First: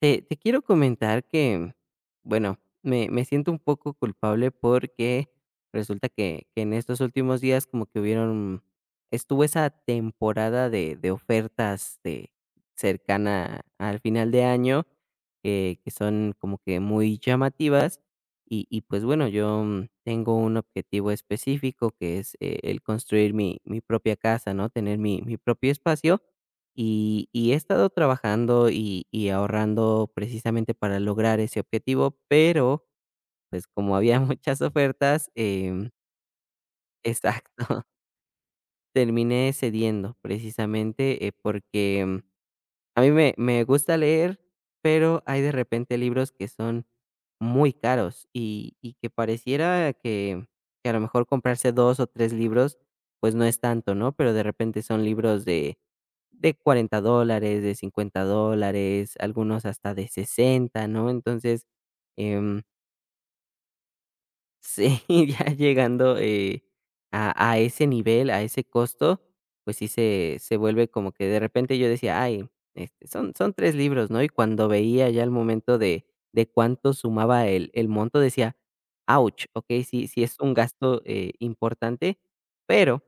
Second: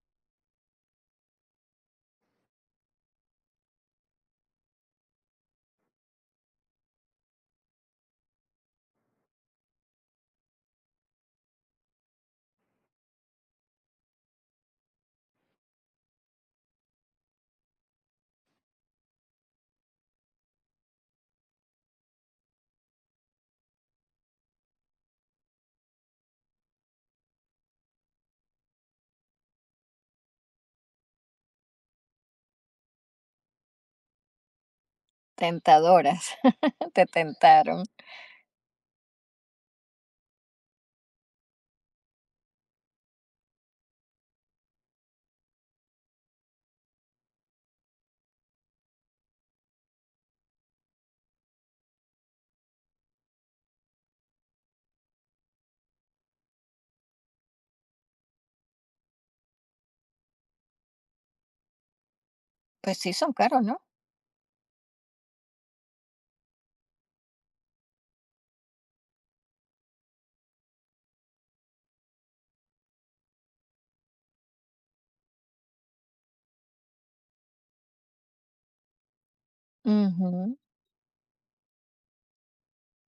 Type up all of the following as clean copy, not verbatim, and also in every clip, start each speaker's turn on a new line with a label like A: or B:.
A: Te quiero comentar que, bueno, me siento un poco culpable porque resulta que en estos últimos días como que hubieron, estuvo esa temporada de ofertas de cercana al final de año que son como que muy llamativas y pues bueno, yo tengo un objetivo específico que es el construir mi propia casa, ¿no? Tener mi propio espacio y he estado trabajando y ahorrando precisamente para lograr ese objetivo, pero, pues, como había muchas ofertas,
B: Tentadoras, te tentaron.
A: exacto, terminé cediendo precisamente, porque a mí me gusta leer, pero hay de repente libros que son muy caros y que pareciera que a lo mejor comprarse 2 o 3 libros, pues no es tanto, ¿no? Pero de repente son libros de $40, de $50, algunos hasta de 60, ¿no? Entonces, em
B: Pues sí, son caros, ¿no?
A: sí, ya llegando, a ese nivel, a ese costo, pues sí se vuelve como que de repente yo decía: "Ay, este, son 3 libros", ¿no? Y cuando veía ya el momento de cuánto sumaba el monto, decía: "Ouch, okey, sí es un
B: Ujú.
A: gasto, importante", pero,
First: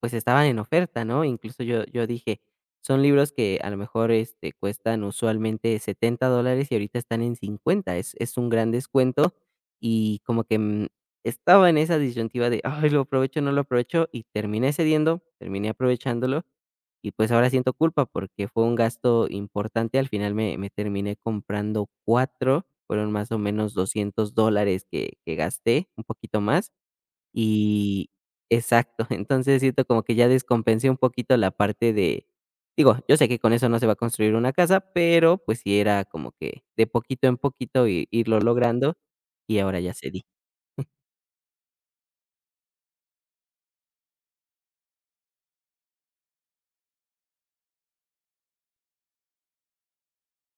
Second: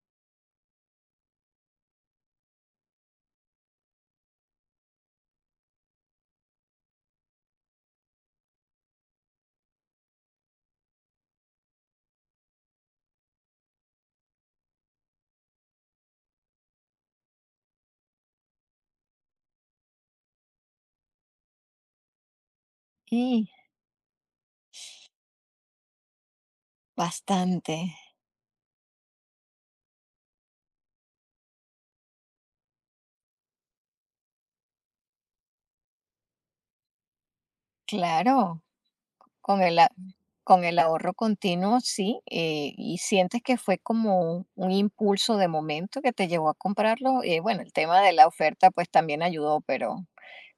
A: pues, estaban en oferta, ¿no? Incluso yo dije: "Son libros que a lo mejor, este, cuestan usualmente $70 y ahorita están en 50, es un gran descuento", y como que, estaba en esa disyuntiva de: "Ay, ¿lo aprovecho, no lo aprovecho?", y terminé cediendo, terminé aprovechándolo, y, pues, ahora siento culpa porque fue un gasto importante. Al final me terminé comprando cuatro, fueron más o
B: Y
A: menos $200 que gasté, un poquito más,
B: bastante,
A: y exacto. Entonces, siento como que ya descompensé un poquito la parte de digo, yo sé que con eso no se va a construir una casa, pero, pues, sí era como que de poquito en poquito i irlo
B: claro,
A: logrando, y
B: con el
A: ahora
B: a
A: ya cedí.
B: con el ahorro continuo, sí, y sientes que fue como un impulso de momento que te llevó a comprarlo, bueno, el tema de la oferta, pues, también ayudó, pero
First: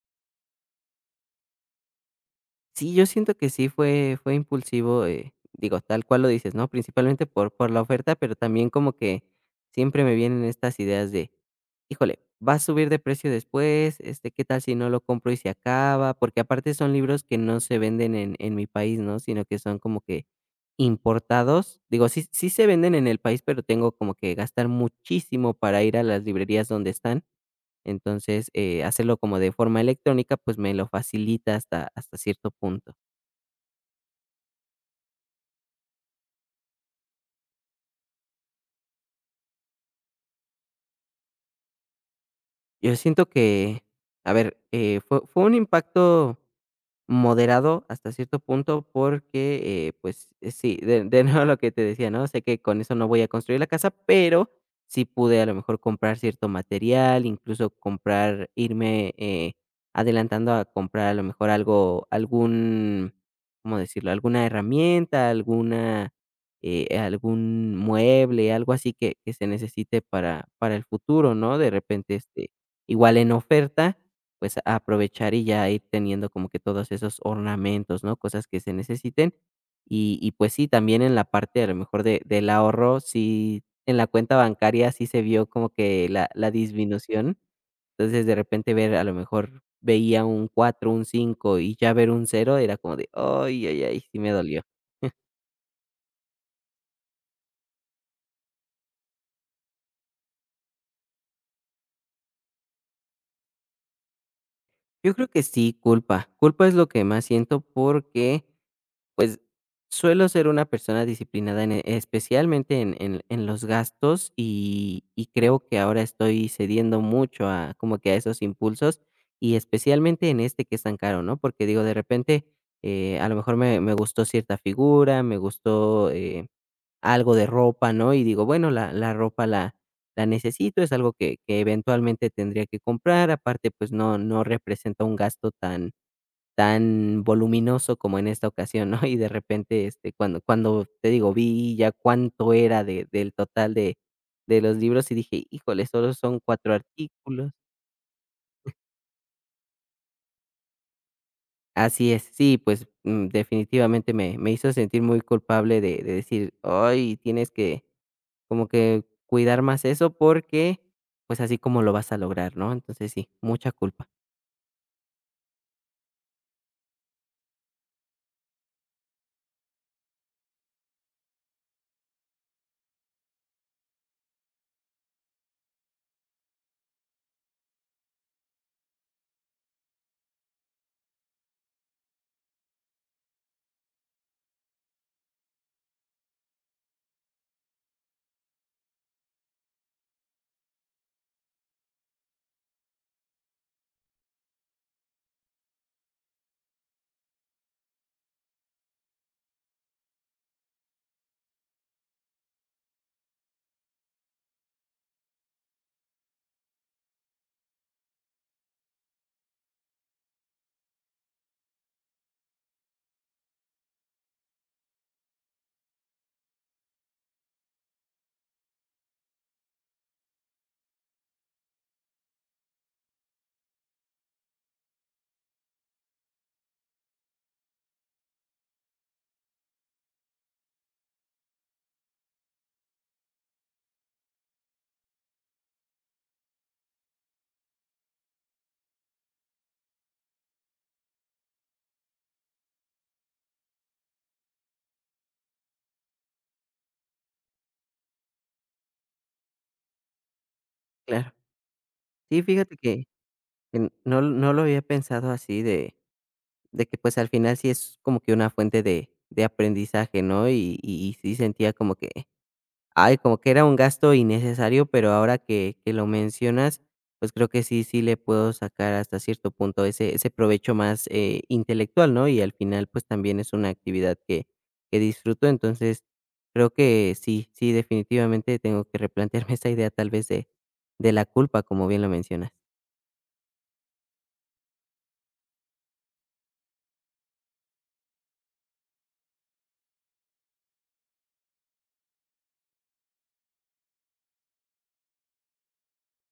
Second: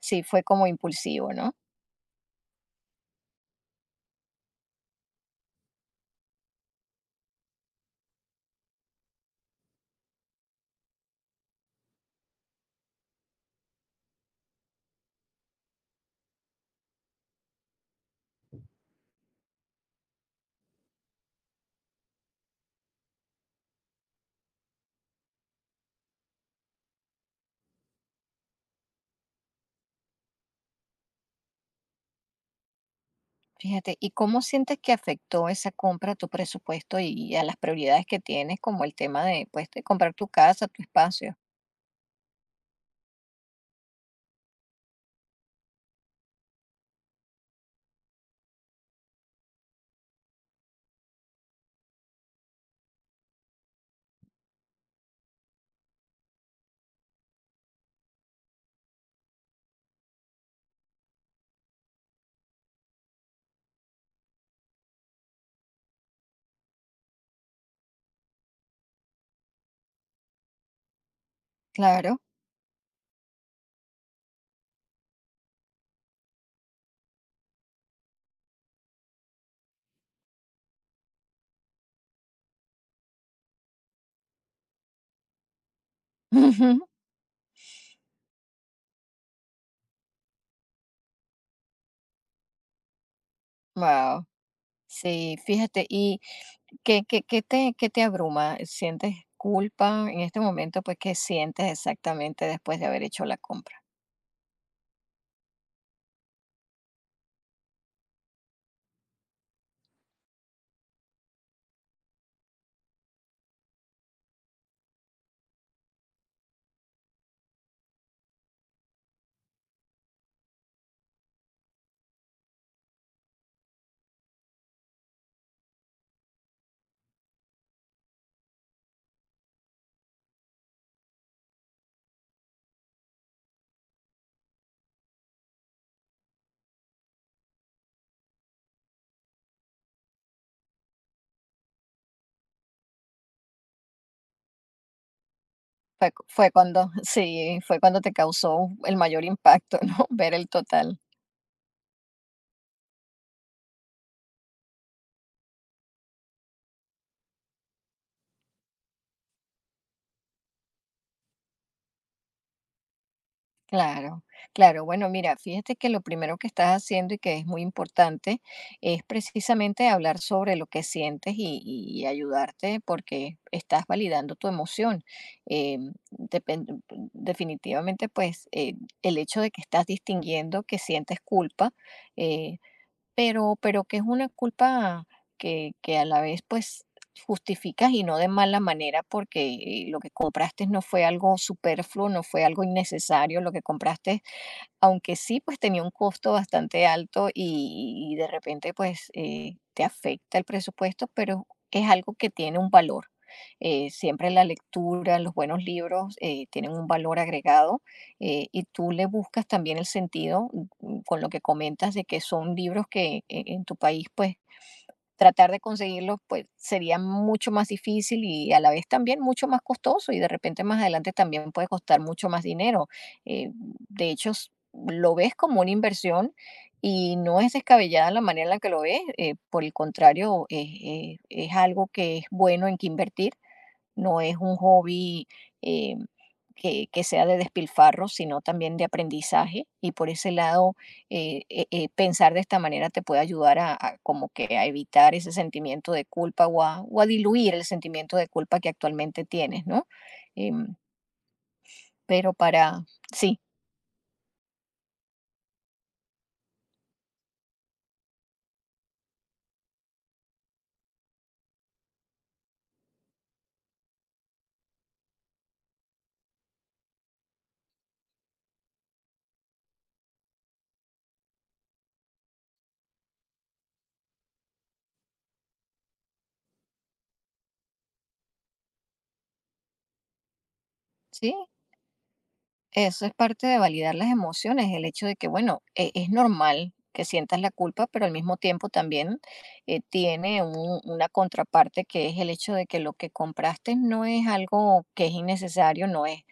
B: sí fue como impulsivo, ¿no?
A: Sí, yo siento que sí fue impulsivo, digo, tal cual lo dices, ¿no? Principalmente por la oferta, pero también como que siempre me vienen estas ideas de, híjole, va a subir de precio después, este, ¿qué tal si no lo compro y se acaba? Porque aparte son libros que no se venden en mi país, ¿no? Sino que son como que importados. Digo, sí se venden en el país, pero tengo como que gastar muchísimo para ir a las librerías donde están. Entonces, hacerlo como de forma electrónica, pues me lo facilita hasta cierto punto.
B: Fíjate, ¿y cómo sientes que afectó esa compra a tu presupuesto y a las prioridades que tienes, como el tema de, pues, de comprar tu casa, tu espacio?
A: Yo siento que, a ver, fue un impacto moderado hasta cierto punto porque, pues, sí, de nuevo lo que te decía, ¿no? Sé que con eso no voy a construir la casa, pero sí pude a lo mejor comprar cierto material, incluso comprar irme, adelantando a comprar a lo mejor algo, algún, ¿cómo decirlo? Alguna herramienta, alguna, algún mueble, algo así que se necesite para el futuro, ¿no? De repente,
B: Claro.
A: este, igual en oferta, pues, aprovechar y ya ir teniendo como que todos esos ornamentos, ¿no? Cosas que se necesiten. Y, pues sí, también en la parte, a lo mejor, de del ahorro, sí, en la cuenta bancaria sí se vio como que la disminución. Entonces, de repente ver, a lo mejor, veía un 4 un 5 y ya ver un cero era como de: "Ay, ay, ay", sí
B: Wow.
A: me dolió.
B: Sí, fíjate, ¿y qué te abruma? ¿Sientes culpa en este momento? Pues, ¿qué sientes exactamente después de haber hecho la compra?
A: Yo creo que sí, culpa. Culpa es lo que más siento porque, pues, suelo ser una persona disciplinada en especialmente en los gastos, y creo que ahora estoy cediendo mucho a como que a esos impulsos, y especialmente en este que es tan caro, ¿no? Porque digo, de repente, a lo mejor me gustó cierta figura, me gustó, algo de ropa, ¿no? Y digo, bueno, la ropa la necesito, es algo que eventualmente tendría que comprar, aparte, pues, no representa un gasto tan tan voluminoso como en esta ocasión, ¿no? Y de repente, este, cuando te digo, vi ya cuánto era de del total de los libros y dije: "Híjole, solo son
B: Fue
A: 4
B: cuando
A: artículos".
B: sí, fue cuando te causó el mayor impacto, ¿no? Ver el total.
A: Así es, sí, pues, definitivamente me hizo sentir muy culpable de decir: "Ay, tienes que como que cuidar más eso porque, pues, así como lo vas a lograr", ¿no? Entonces sí, mucha culpa.
B: Claro, claro. Bueno, mira, fíjate que lo primero que estás haciendo y que es muy importante es precisamente hablar sobre lo que sientes y ayudarte porque estás validando tu emoción. Eh, depen- Definitivamente, el hecho de que estás distinguiendo que sientes culpa, eh, pero que es una culpa que a la vez, pues, justificas y no de mala manera, porque, lo que compraste no fue algo superfluo, no fue algo innecesario, lo que compraste, aunque sí, pues tenía un costo bastante alto y de repente, pues, te afecta el presupuesto, pero es algo que tiene un valor. Siempre la lectura, los buenos libros, tienen un valor agregado, y tú le buscas también el sentido, mm, con lo que comentas de que son libros que en tu país, pues, tratar de conseguirlos pues sería mucho más difícil y a la vez también mucho más costoso y de repente más adelante también puede costar mucho más dinero. Eh, de hecho, lo ves como una inversión y no es descabellada la manera en la que lo ves, por el contrario, es algo que es bueno en que invertir, no es un hobby eh, que, sea de despilfarro, sino también de aprendizaje. Y por ese lado, pensar de esta manera te puede ayudar a como que a evitar ese sentimiento de culpa o a diluir el sentimiento de culpa que actualmente tienes, ¿no? Em,
A: Claro.
B: pero
A: Sí, fíjate
B: para, sí,
A: que no lo había pensado así de de que, pues, al final sí es como que una fuente de aprendizaje, ¿no? Y y sí sentía como que, ay, como que era un gasto innecesario, pero ahora que lo mencionas, pues, creo que sí le puedo sacar hasta cierto punto ese provecho más, intelectual, ¿no? Y al final, pues, también es una actividad que disfruto. Entonces, creo que sí, sí, definitivamente tengo que replantearme esa idea, tal vez, de la
B: sí,
A: culpa, como bien lo mencionas.
B: eso es parte de validar las emociones, el hecho de que, bueno, es normal que sientas la culpa, pero al mismo tiempo también tiene una contraparte que es el hecho de que lo que compraste no es algo que es innecesario, no es,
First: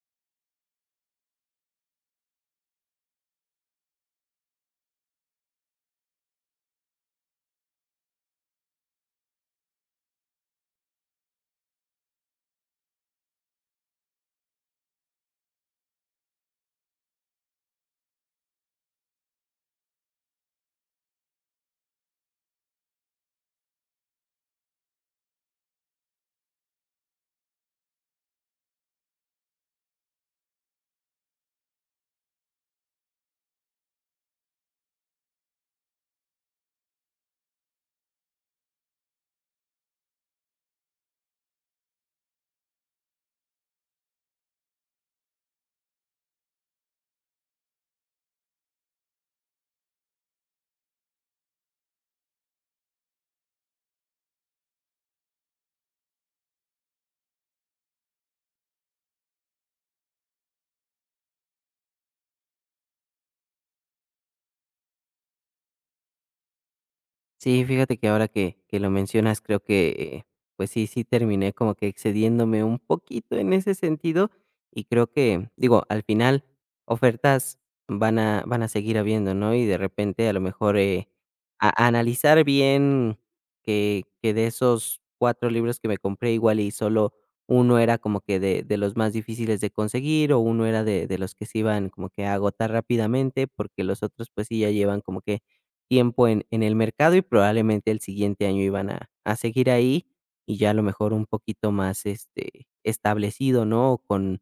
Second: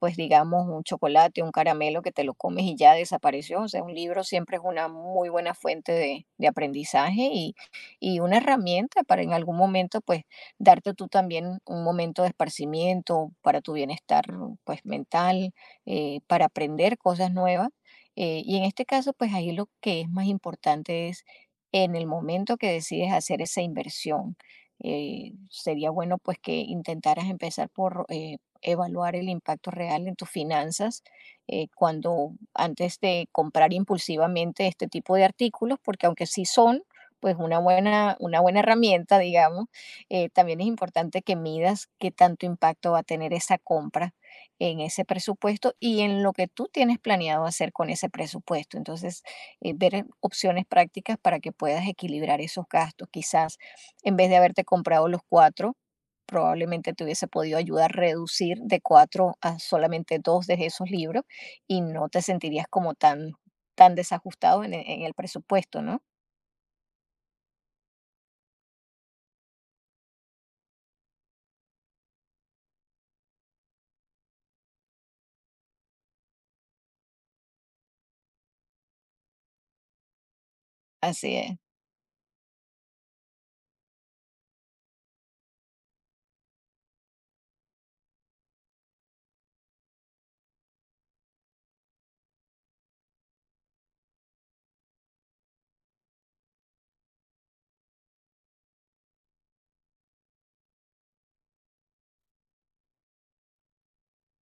B: pues digamos, un chocolate, un caramelo que te lo comes y ya desapareció. O sea, un libro siempre es una muy buena fuente de aprendizaje y una herramienta para en algún momento, pues, darte tú también un momento de esparcimiento para tu bienestar, pues, mental, para aprender cosas nuevas. Y en este caso, pues, ahí lo que es más importante es en el momento que decides hacer esa inversión. Sería bueno pues que intentaras empezar por evaluar el impacto real en tus finanzas, cuando antes de comprar impulsivamente este tipo de artículos, porque aunque sí son, pues una buena herramienta, digamos, también es importante que midas qué tanto impacto va a tener esa compra en ese presupuesto y en lo que tú tienes planeado hacer con ese presupuesto. Entonces, ver opciones prácticas para que puedas equilibrar esos gastos. Quizás en vez de haberte comprado los cuatro, probablemente te hubiese podido ayudar a reducir de cuatro a solamente dos de esos libros y no te sentirías como tan, tan desajustado en, en el presupuesto, ¿no?
A: Sí, fíjate que ahora que lo mencionas, creo que, pues sí, sí terminé como que excediéndome un poquito en ese sentido, y creo que, digo, al final ofertas van a seguir habiendo, ¿no? Y de repente, a lo mejor,
B: Así es.
A: a analizar bien que de esos 4 libros que me compré, igual y solo uno era como que de los más difíciles de conseguir, o uno era de los que se iban como que a agotar rápidamente, porque los otros, pues sí, ya llevan como que tiempo en el mercado y probablemente el siguiente año iban a seguir ahí y ya a lo mejor un poquito más, este, establecido, ¿no? O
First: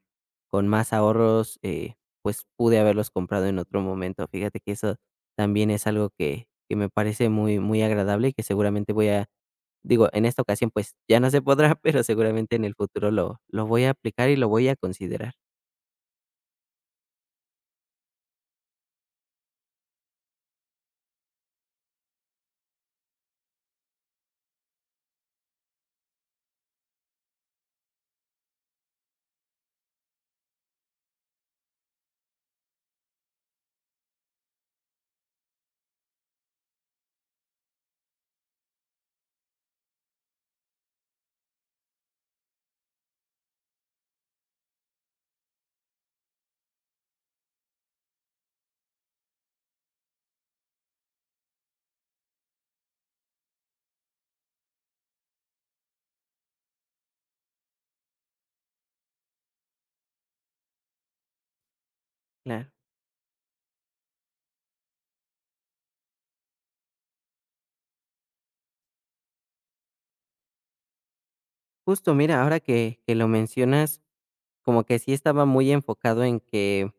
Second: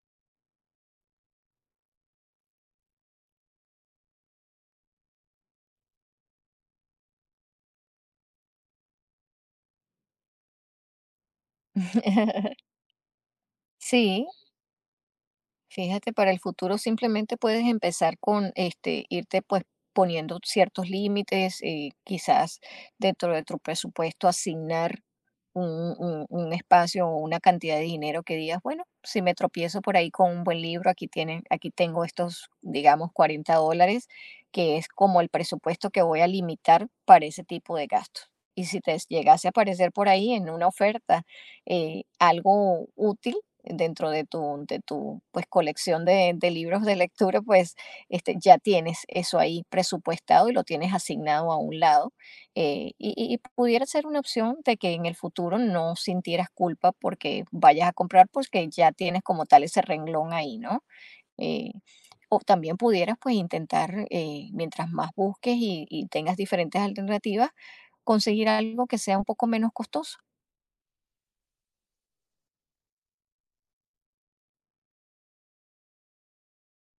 A: con más ahorros, pues, pude haberlos comprado en otro momento. Fíjate que eso también es algo que me parece muy muy agradable y que seguramente voy a digo, en esta ocasión, pues, ya no se podrá, pero seguramente en el futuro lo voy a
B: Sí,
A: aplicar y lo voy a considerar.
B: fíjate, para el futuro simplemente puedes empezar con este, irte pues poniendo ciertos límites, quizás dentro de tu presupuesto asignar un, un espacio o una cantidad de dinero que digas, bueno, si me tropiezo por ahí con un buen libro, aquí tienen, aquí tengo estos, digamos, $40, que es como el presupuesto que voy a limitar para ese tipo de gastos. Y si te llegase a aparecer por ahí en una oferta, algo útil, dentro de tu pues, colección de libros de lectura, pues este, ya tienes eso ahí presupuestado y lo tienes asignado a un lado. Y, y pudiera ser una opción de que en el futuro no sintieras culpa porque vayas a comprar, porque ya tienes como tal ese renglón ahí, ¿no? Eh, o
A: Claro.
B: también pudieras pues intentar, mientras más busques y tengas diferentes alternativas, conseguir algo que sea un poco menos costoso.
A: Justo, mira, ahora que lo mencionas, como que sí estaba muy enfocado en que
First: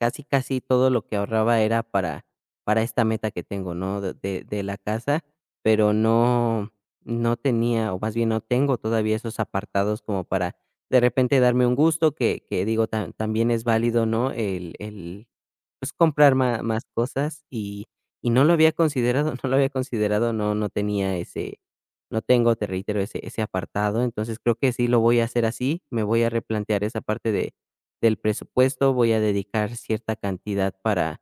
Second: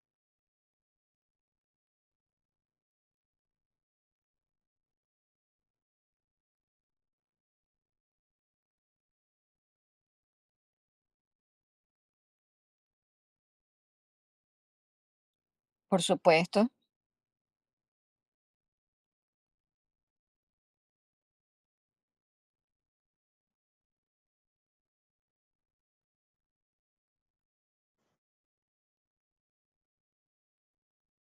A: casi, casi todo lo que ahorraba era para esta meta que tengo, ¿no? De la casa, pero no no tenía, o más bien no tengo todavía esos apartados como para de repente darme un gusto que digo también es válido, ¿no? Pues,
B: Por
A: comprar ma
B: supuesto.
A: más cosas y no lo había considerado, no lo había considerado, no tenía ese no tengo, te reitero, ese apartado. Entonces, creo que sí lo voy a hacer así. Me voy a replantear esa parte de del presupuesto, voy a dedicar cierta cantidad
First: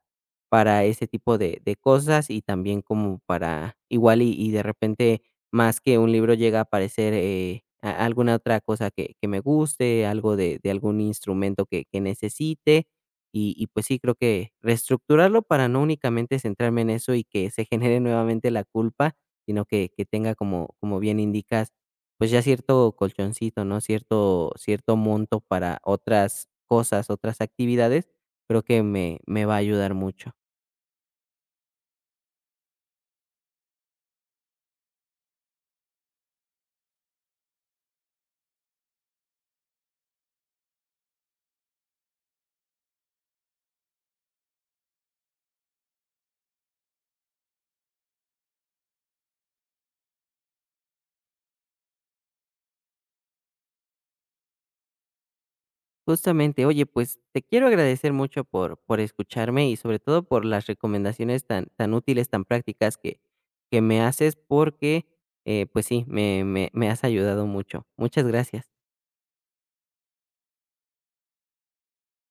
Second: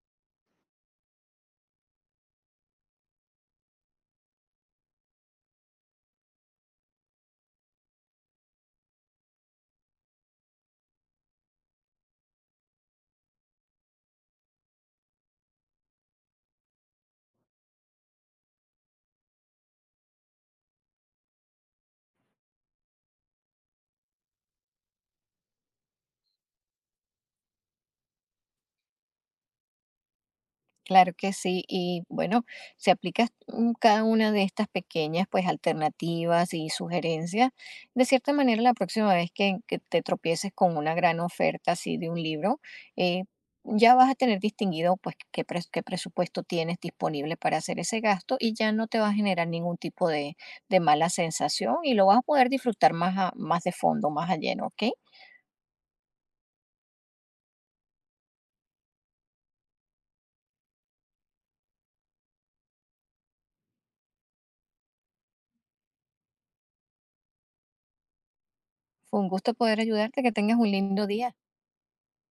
A: para ese tipo de cosas y también como para igual y de repente, más que un libro llega a aparecer, a alguna otra cosa que me guste, algo de algún instrumento que necesite. Y pues sí, creo que reestructurarlo para no únicamente centrarme en eso y que se genere nuevamente la culpa, sino que tenga, como como bien indicas, pues, ya cierto colchoncito, ¿no? Cierto cierto monto para otras cosas, otras actividades, creo que me va a ayudar mucho.
B: Claro que sí, y bueno, si aplicas mm, cada una de estas pequeñas pues alternativas y sugerencias, de cierta manera la próxima vez que te tropieces con una gran oferta así de un libro, eh, ya vas a tener distinguido pues qué, qué presupuesto tienes disponible para hacer ese gasto y ya no te va a generar ningún tipo de mala sensación y lo vas a poder disfrutar más, más de fondo, más a lleno, ¿ok?
A: Justamente, oye, pues, te quiero agradecer mucho por escucharme y, sobre todo, por las recomendaciones tan tan útiles, tan prácticas que me haces porque, pues sí, me has ayudado mucho. Muchas gracias.
B: Fue un gusto poder ayudarte, que tengas un lindo día.